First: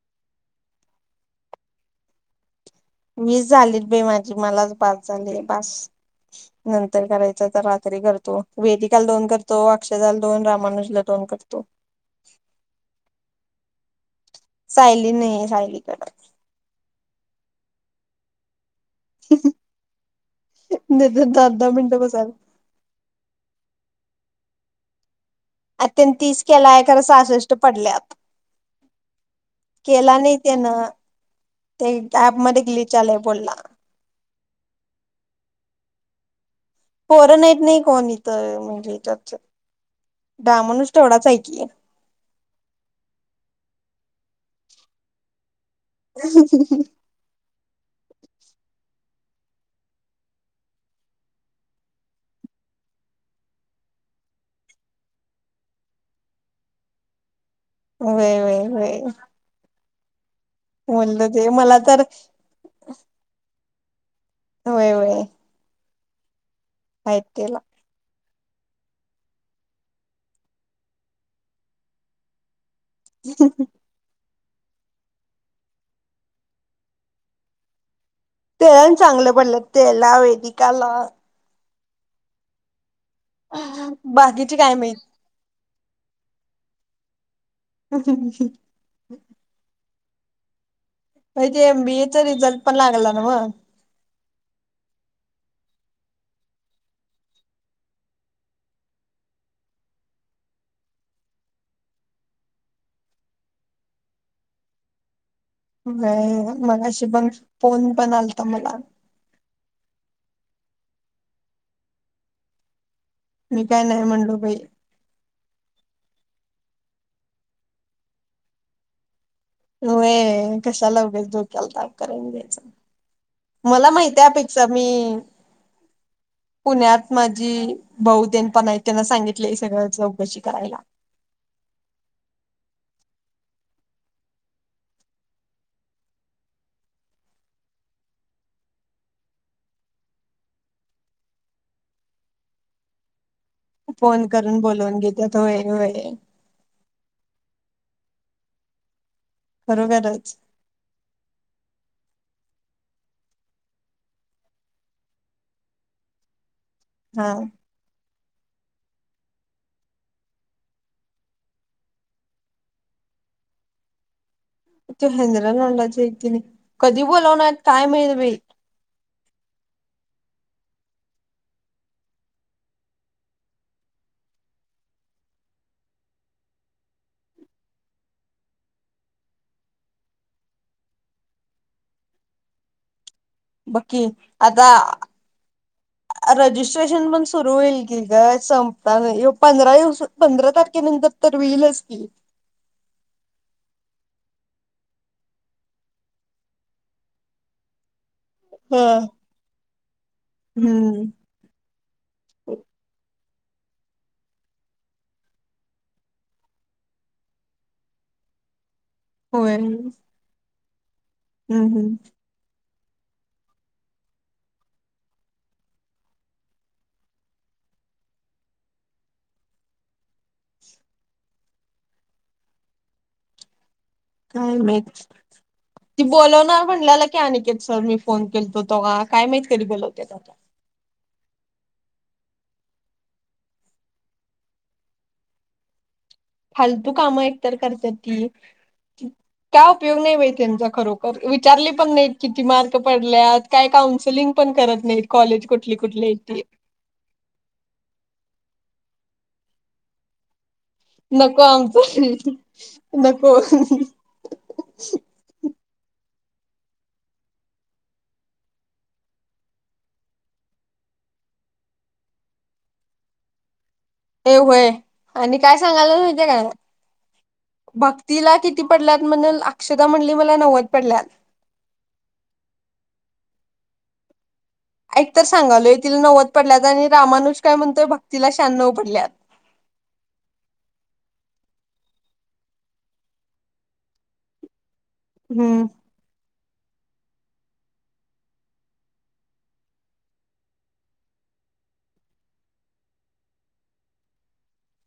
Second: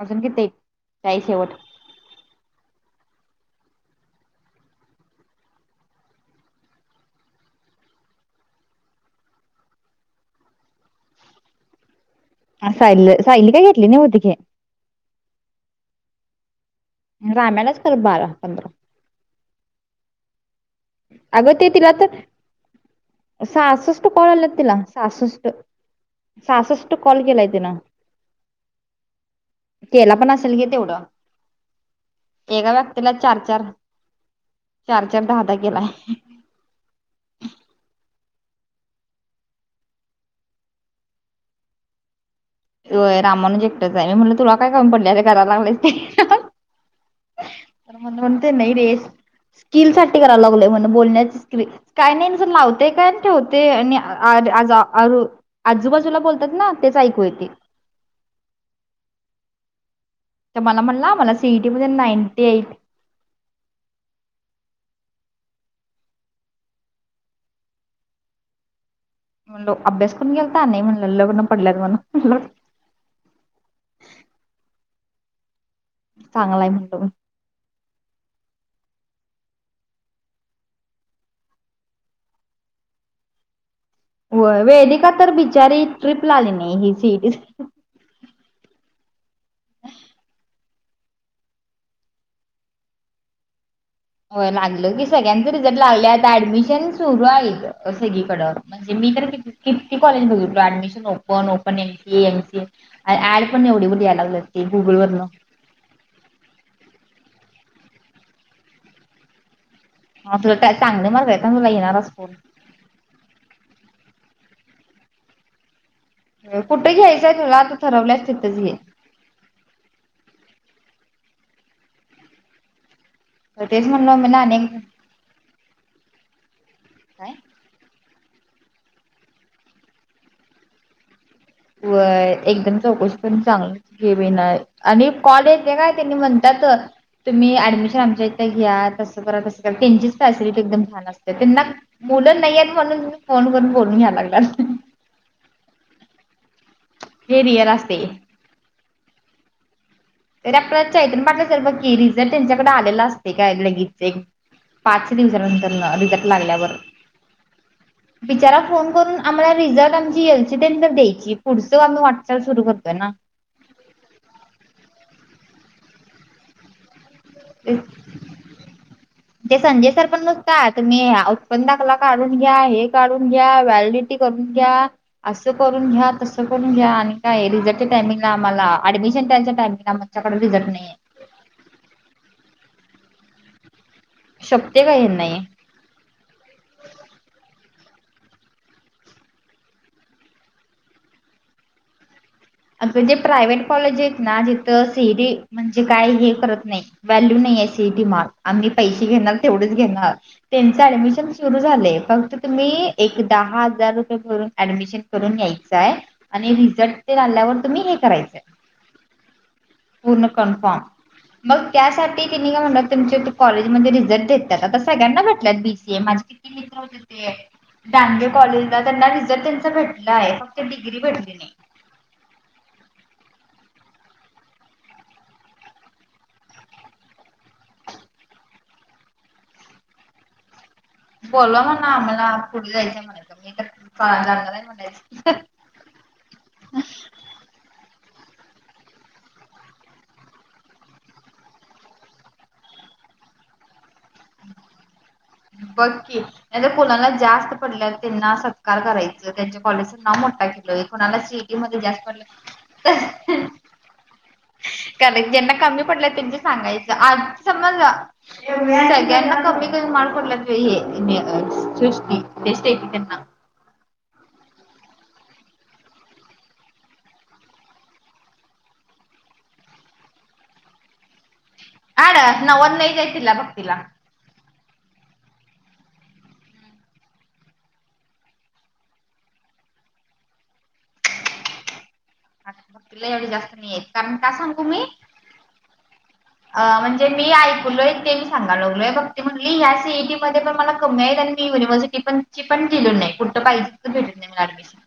अजून किती? काही शेवट? वीस झालीत बाई माझी मलाच बास झालय बास नंतर करायचं तर रात्री करतो, वेदिकाला दोन करतो, अक्षताला दोन, रामानुजला दोन करतो. सायली सायली काय घेतली नाही ओ तिथे. सायली नाहीे सायलीकड. राम्यालाच कर बारा, पंधरा. [inaudible] नाहीतर दहा अग ते दहा तिला मिनिटं तर, बसायला. सास कॉल आल्यात तिला, सहासस्ठ अ त्यांनी तीस केलाय खर सासष्ट तिनं पडल्यात, केला पण नाही असेल घे त्यान तेवढं ते ॲप मध्ये एका ग्लीच व्यक्तीला आलाय चार बोलला. गेलाय. पोरं नाहीत नाही कोणी. तर म्हणजेच्यात रामानुज तेवढाच आहे की. वय रामानुज एकटंच मी म्हटलं तुला काय काम पडल्या करायला लागलेय. [unintelligible] तर मण म्हणते नाही रे स्किल साठी कराय ला गलोय म्हण बोलण्याची स्किल काय नाही लावते काय अन् ठेवतेय आणि आज आजू आजूबाजूला बोलतात ना तेच ऐकू येती. व्हय व्हय व्हय. तर मला म्हणला बोललं मला ते सीईटी मध्ये तर नाईंटी एट. होय वय. आहे तेला. म्हणलो अभ्यास करून गेलता आम्ही म्हणल लग्न पडल्यात म्हणू. ह हं हं. चांगलाय म्हणतो म. तेला आणि चागलं पडलीत तेला वेदिका ला. अ हम. हो वेदिका तर बिचारी, ट्रिपला आली नाही ही सीईटी. ह. महती तेे एमबी ए च रिझल्ट पण लागला न्हव. होय लागलं की सगळ्यांच रिझल्ट लागले आहेत ऍडमिशन सुरू आहेत सगळीकडं म्हणजे मी तर किती कॉलेज बघितले admission open open MC MCA ऍड पण एवढी यायला लागलेट की गुगल वरन. [unintelligible] मगाशी बंग फोन पण आलत मला. हा तुला चांगल मार्क आहे ना तुला येणारच फोन. मी काय नाही म्हणलो बई. कुठं घ्यायचंय तुला आता ठरवल्याच तिथंच घे. हो ये कशाला उगच धोक्याला ताप करून द्यायच. तेच मला म्हणलं माहिती मला अनेक त्यापेक्षा मी काय पुण्यात माझी. बहुतेन पण आहे त्यांना सांगितलंय सगळं चौकशी करायला. वय एकदम चौकशी करून चांगलं घेवी नाय आणि कॉलेज आहे काय त्यांनी म्हणतात तुम्ही ऍडमिशन आमच्या इथ घ्या तसं करा तसं करा त्यांचीच फॅसिलिटि बन व्हायला असते त्यांना मुलं नाही म्हणून. फोन करून बोलून घ्यायला फोन करून लागलात बोलवून घेतात होय वय. हे रिअल असते. खरोखरच तर आपल चेतन पाटील सर बघ की रिझल्ट त्यांच्याकडे आलेला असते काय लगेच एक पाच दिवसानंतर रिझल्ट लागल्यावर. हा. बिचारा फोन करून आम्हाला रिझल्ट आमची यायची त्या नंतर द्यायची पुढचं आम्ही वाटचाल सुरू करतो ना. त्यांनी हिंद्रा तोंडाची आहेत किनय कधी बोलवणार तेच काय माहित बई. ते संजय सर पण नुसता तुम्ही उत्पन्नाकला काढून घ्या, हे काढून घ्या, वॅलिडिटी करून घ्या, असं करून घ्या तस करून घ्या आणि काय रिझल्टच्या टाइमिंगला आम्हाला ऍडमिशन त्यायच्या टाइमिंगला आमच्याकड रिझल्ट नाहीये. ब कि आता शोभते का हे नाही रजिस्ट्रेशन पण सुरू होईल. इजा संपता नाही पंधरा दिवस पंधरा तारखेनंतर तर विईलच की. अग जे प्रायव्हेट कॉलेज आहेत ना जिथं सीईटी म्हणजे काय हे करत नाही व्हॅल्यू नाही सीईटी मार् आम्ही पैसे घेणार तेवढेच घेणार त्यांच हम्म ऍडमिशन सुरू झालंय फक्त तुम्ही एक दहा हजार रुपये भरून ऍडमिशन करून यायचाय आणि रिझल्ट ते आल्यावर तुम्ही हे करायचंय होय हम्म पूर्ण कन्फर्म मग हम्म त्यासाठी त्यांनी काय म्हंटल्यात तुमचे कॉलेजमध्ये रिझल्ट देतात, आता सगळ्यांना भेटल्या बीसीए माझे किती मित्र होते ते डांगे कॉलेजला त्यांना रिझल्ट त्यांच भेटला आहे फक्त डिग्री भेटली नाही. काय माहित ती बोलवणार म्हंटल्याला की आनिकेत सर मी फोन केलतो तेव्हा, काय माहित कधी बोलवतात आता बोलवा म्हणावं आम्हाला पुढे जायचंय, मी तर जाणार आहे म्हणायचं फालतू काम एकतर करत्यात ती काय उपयोग नाही त्यांचा खरोखर विचारली पण नाही किती मार्क पडल्यात काय कौन्सिलिंग आहेत बघकी ती कोणाला जास्त पडल्या त्यांना सत्कार करायचं, त्यांच्या कॉलेज नाव मोठं होईल. कोणाला नको सीईटी मध्ये जास्त आमचं नको पडल्यात, कारण ज्यांना कमी पडल्या पडलेत त्यांच सांगायच आज समज सगळ्यांना कमी कमी मार्क पडल्यात हे सृष्टी त्या स्टेफी त्यांना ए होय आणि काय सांगायला माहिती आहे काय भक्तीला किती पडल्यात म्हणून अक्षता म्हणली मला नव्वद पडल्यात हाड नव्वद नाही नाहीच आहेत तिला भक्तीला ऐक तर सांगालोय तिला नव्वद पडल्यात आणि रामानुज काय म्हणतोय भक्तीला शहाण्णव पडल्यात हाड तिला एवढी जास्त नाहीे आहेत कारण काय सांगू मी हम्म अ म्हणजे मी ऐकलोय ते मी सांगालोय भक्ती म्हणली ह्या सीईटी मध्ये पण मला कमी आहेत आणि मी युनिव्हर्सिटी पण पण दिलो नाही कुठ पाहिजे भेटते नाही मला ऍडमिशन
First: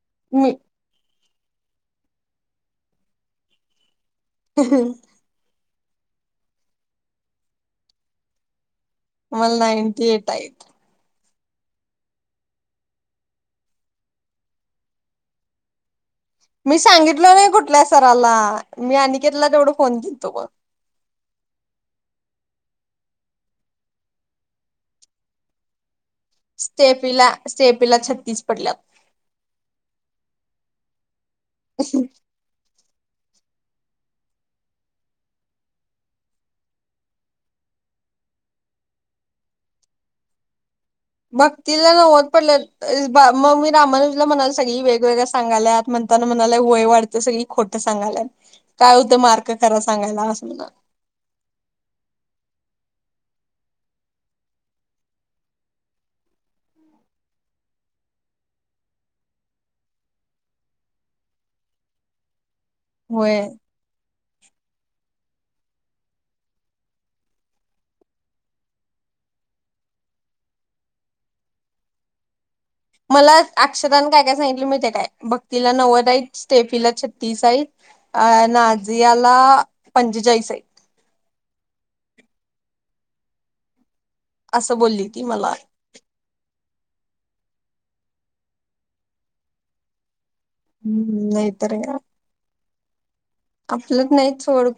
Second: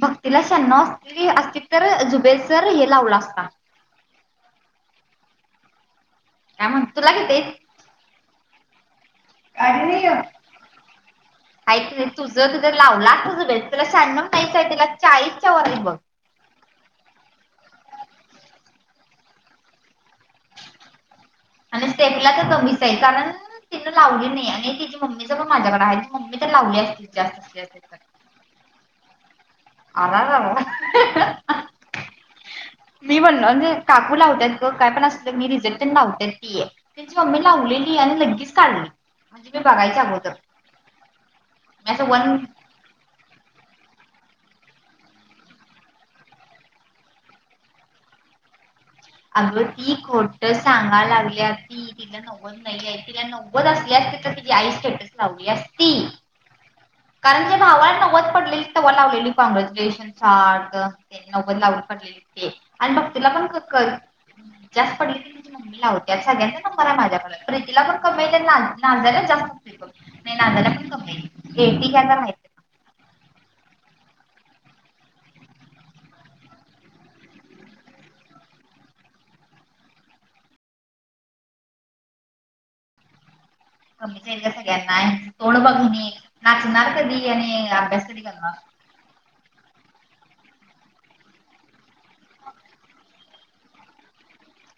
भक्तीला मी शहाण्णव अस तील असतीत तर जुबेल सर हे लावला असता [unintelligible] का म्हण, तूला किती आहेत? मला नाईंटी एट आहेत. नाही तुझं जर लावला त बेस तरला शहाण्णव पैसा आहे तला चाळीसच्या वर हयत बग मी सांगितल नाही कुठल्या सराला मी अनिकेतला तेवढं फोन केलतो बघ आणि स्टेफीला तर कमीच आहे कारण तिनं लावली नाही आणि तिच्या मम्मी च पण माझ्याकडे आहे. मम्मी तर लावली असती स्टेफीला जास्त असली असती स्टेफीला छत्तीस पडल्यात. आरारारा अ म्हे काकू लावतत काय पण असु दे, रिझल्ट तेन लावतती त्यांची मम्मी लावलेली आणि लगीच काढली म्हणजे मी बघायचं अगोदर मी भक्तीला असं नव्वद वन पडल्यात मग मी रामानुज म्हणाला सगळी वेगवेगळ्या सांगायत म्हताना म्हणाय वय वाढतं सगळी खोटं सांगाल्यात. काय होतं मार्क अग खरा ती सांगायला खोट असं म्हणाला. सांगा लागल्याती तिला नव्वद नाही तिला नव्वद असली असती तर तिची आई स्टेटस लावली असती कारण तिच्या भावाला नव्वद पडलेली तेव्हा लावलेली कॉनग्रॅच्युलेशन पार्थ नव्वद लावली पडलेली ते आणि भक्तीला होय पण खक जास्त पडलीी मम्मी ला होते सगळ्यांचा नंबर आहे माझ्याकडे प्रीतीला पण कमाल नाय जास्त नाही नायला पण कमाल हे ती घयला माहितय का? मला अक्षदाने काय काय सांगितलं माहीते काय भक्तीला नव्वदई स्टेफीला छत्तीसई अ नाझियाला पंचेचाळीसई कमी जाईल का असं बोलली ती सगळ्यांना मला तोडं बघती. कधी आणि अभ्यास कध करणार हम्म नाही तरर काय? [inaudible] आपलं नाहीच ड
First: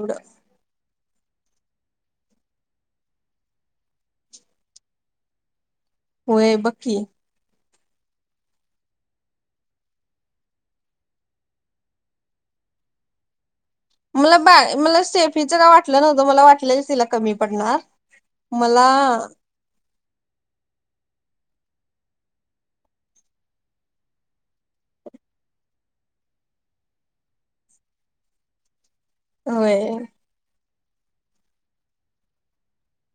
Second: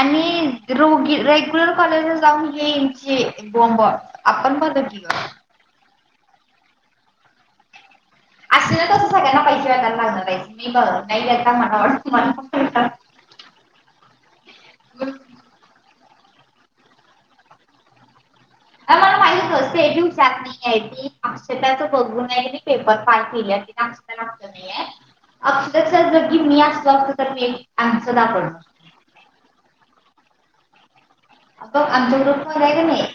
आणि रोगी रेग्युलर कॉलेज जाऊन येईल बॉमब आपण बघ घ होय बकी. असे ना तसं सगळ्यांना पैसे वगयला लागणार राहियचे मी बघ नाही घता मनात म मला बा मला सेफीच का वाटलं नव्हत. तु मला वाटलं की तिला कमी पडणार अ मला माहिती पेलु ी अक्षताच बघूनयी पेपर फय केली ति अक्षतात नाही अक्ष जरी मी असतो असत तर मी आनसर दाखवणार होय. ग आमचा ग्रुप म आहे का नाही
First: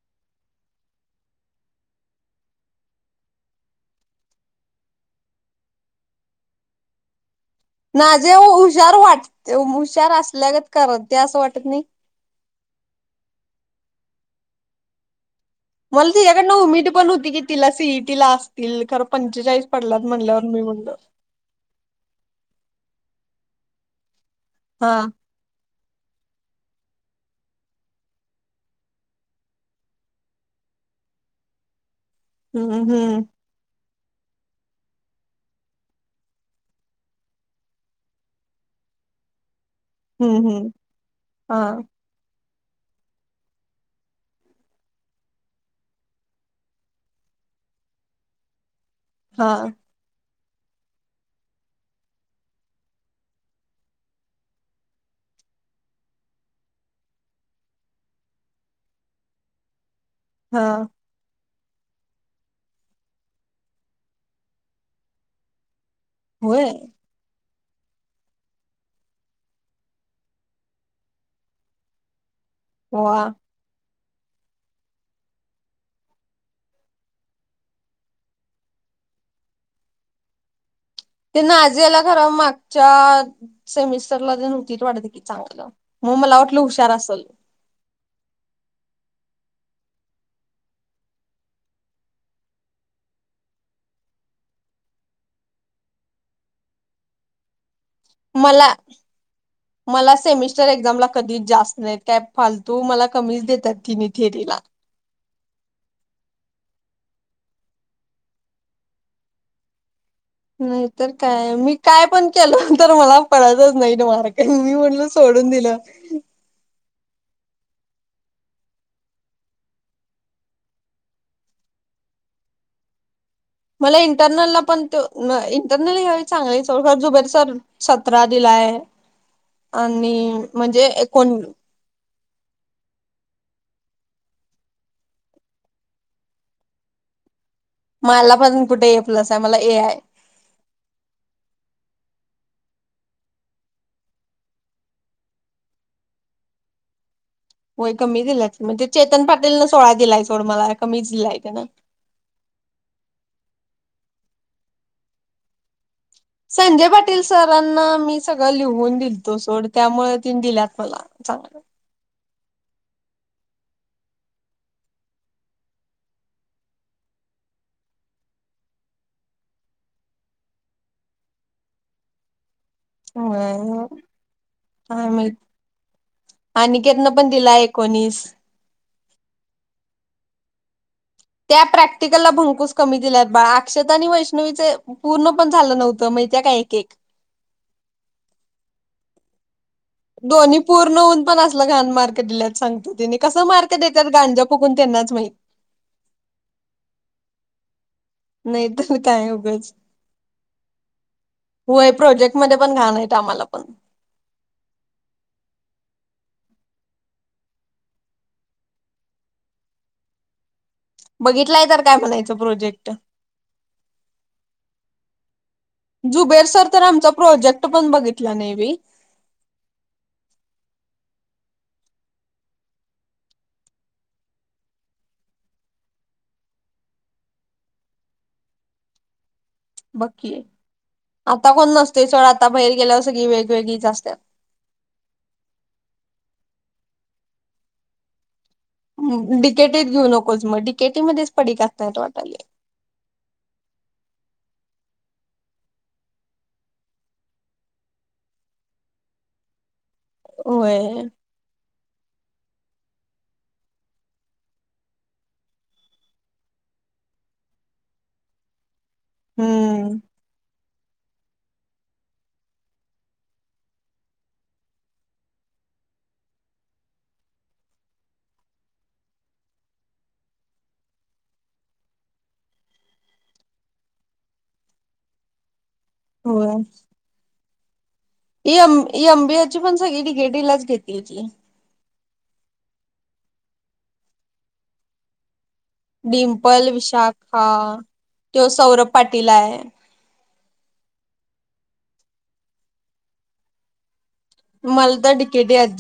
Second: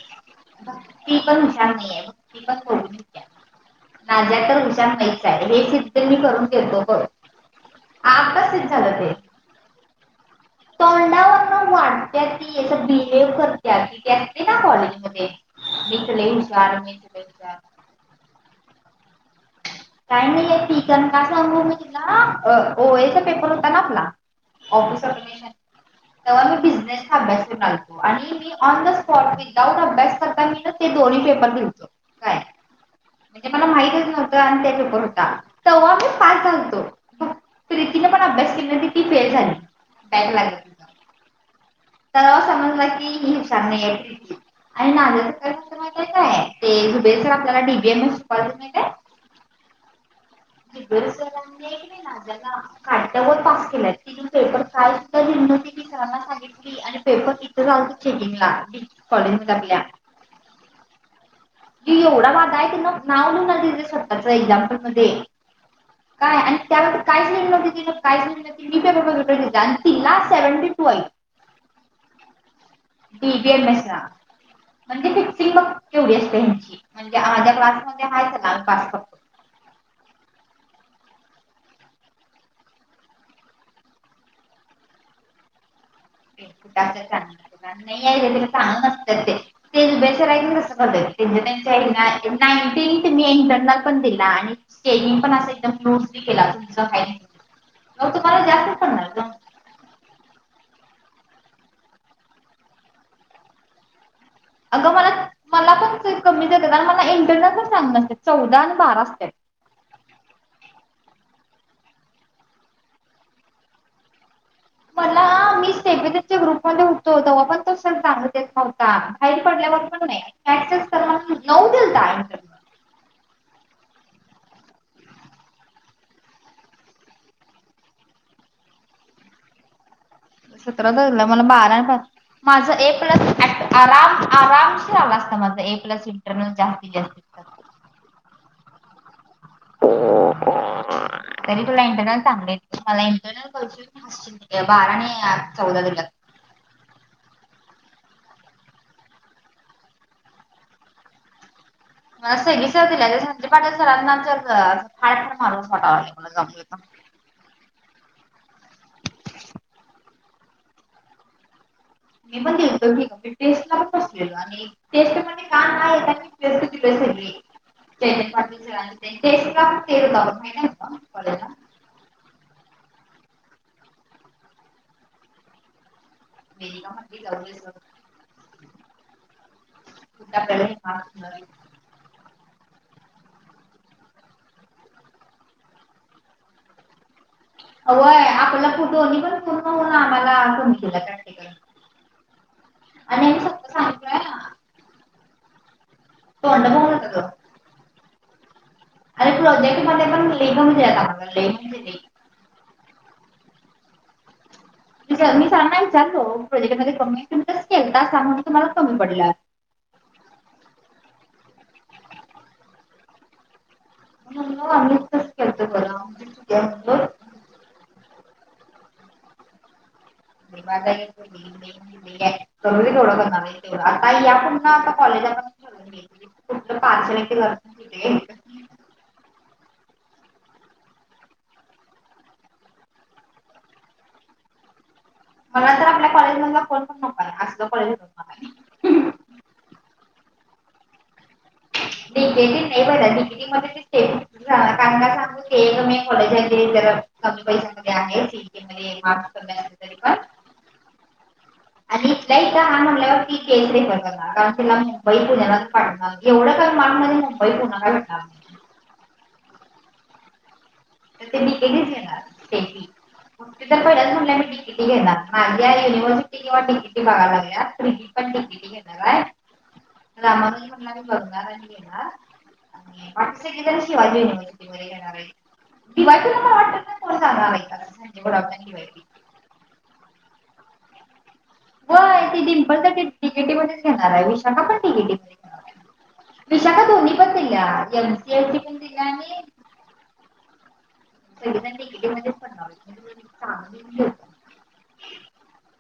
ती पण हुशार नाही आहे त पण नाझ्या तर हुशार नाहीच आहे हे सिद्ध मी करून घेतो बघ. ना जे आताच सिद्ध हुशार झालं ते. वाटते हुशार असते. लगत क ते असं वाटत नाही. बिहेव्ह करते की ते असते ना कॉलेजमध्येध्ये मला तिच्या्याकडनं उमेद पण होती की तिला सीईटीला अस तिल करं पंचेचाळीस पडल्यात काय म्हणल्यावर नाहीय मी म्हणलो पिकन कासा अनभव म्हणजे याचा पेपर होता ना आपला हा फस तेव्हा मी बिझनेसचा अभ्यास कर लागतो आणि मी ऑन द स्पॉट विदाउट अभ्यास करता मी ते दोन्ही पेपर घेतचो हम्म हम्म. हो का? तेव्हा मी पा झातो तने पण अभ्यास केला ती फेल झाली बॅक हम्म लागली हम्म तिला. हा. तर समजला कीी आणियुबे सर आपल्याला डीबीएम ए हा. दि सरां ना ज काद्या व पास केलाय तिथून पेपर का मी सना सांगितली आणि पेपर तिथं जालत चेकिंगला कॉलेज आपल्या हा. ती एवढा वाधा आहे ते न नाव स्वतःचा एक्झामपल मध्ये काय आणि होय त्यान काहीच नाही न. काी व ती लाट सेव्हनटी टू आहे. वा बील [unintelligible] [unintelligible] ते ना आजे याला खर मागच्या सेमिस्टरला नव्हती वाटते की चांगलं- मग, मला वाटलं कुठं हुशार असत्यात असल- चांगली नाही चांग नसत तेे कस [unintelligible] मला -मला, सेमिस्टर एक्झाम ला- कधीच जास्त नाही. त्यात फालतू मला कमीच देतात किनि - अगं मला- मला पण ते कमी देतात आणि मला इंटरला पण चांगले ते चौदा आणि बारा होते - नाहीतर काय? मी काय पण केलंंत मला पळायचच नाही मार- मी म्हणल मला सोडून मी दिलं. सेबीसीच्या ग्रुपमध्ये होतो पण त स म्हणजे नव्हता बाहेर पडल्यावर पण न्हवता [unintelligible] मला इंटरनलला पण त इंटरनल ह हवे चांगली स जुबेर सर सतरा दिलाय आणि- म्हणजे सतरा का होईना एकोण मला बाराय मग, माझं ए प्लस आम आराम से आला असता माझा ए प्लस इंटरनल जास्तीत जास्त- मला पन कुठे? खुलासा मला ए आहे. ला इंटरनल [unintelligible] बारा आणि चौदा दिला- होय, कमीच दिलाय म्हणजे चेतन पाटील न सोळा दिलाय सोड, मला कमीच दिलाय त्यानी [unintelligible] तर. संजय पाटील सरांना मी सगळं लिहून दिलतो सोड त्यामुळे- दिल्यात मला. चांगल - मी म्हटलो मी टेस्टला पण बसलेलो आणि टेस्ट का नाही [unintelligible] हो ह म. आणि वेदिका केतनला म्हटली पण जाऊ दे दिलाय सर एकोणीस- कुठं आपल्याला हे मार्क्स मिळणार त्या प्रॅक्टिकलला भंकूस- कमी दिल्या, बा अक्षता आणि वैष्णवीच पूर्ण पण झालं नव्हतं माहितय काय एक एक- अ व्हय आपला तो [unintelligible] दोन्ही पूर्ण होऊन पण असलं घाण मार्क दिल्यात सांगतो त्यांनी. आणि आम्ही कसं सगळं मार्क देतात सांगितलंय गांजा फुकून त्यांनाच माहित - तोड [unintelligible] नाही तर काय उगच? पण लई कमी दिल्यात आम्हाला लई म्हणजे होय लई प्रोजेक्ट मध्ये पण घाण आहेत. दमाला पण- मी सांना विचारतो प्रोजेक्ट मध्ये कमिशन असकेल त सा म्हून तुम्हाला कमी पडला- बघितलंय तर काय म्हणायचं प्रोजेक्ट- [unintelligible] म्हणजे जुबेर चुक्या सर तर, म्हणलो आमचा प्रोजेक्ट पण बघितला नाही बाई - [inaudible] बघ की, आता कोण नसतय [unintelligible] आता बाहेर गेल्यावर सगळी वेगवेगळीच असत्यात. मला तर आपल्या कॉलेज मध फोन पण नकला आज कॉलेज मणा डीकेटीत घेऊ नकोच मग डडीकेटी मध्येच पडी नकती नाही पडली सांगू क कॉलेज आहे जरा कमी पैशामध्ये आहे सीटी मध्येफ होय आणि इथ इथ हा म्हणल्यावर की केसरे बर्गला कारण तिला मुंबई पुण्या्या पाणार एवढं मनमध्ये मुंबईत होणारला भेटणार हम्म. तर ते बिकेटी घेणार स्टेट तर पहिल्याच म्हण मी तिकिटी घेणार माझ्या युनिव्हर्सिटी किंवा तिकिटी बघायलागे त पण तिकिटी घेणार आहे रामाग म्ह म बंग घेणार पाट तर शिवाजी युनिव्हर्सिटी घेणार आहे दिवाय तुला मला वाटत का को सांगणार नाही असं संजय गोडावत आणि म डीवायटी. एमबीए ची पण सगळी डीगेटीलाच घेत तेची होय ती डि्पल तिकेटीमध्येच घेणार आहे विशाखा पण तिकेटीमध्ये डिम्पल विशाखा दिल्या तो एमसीएटी पण सौरभ दिल्या पाटील आणि आहे. [inaudible] मलदा डिकेट अज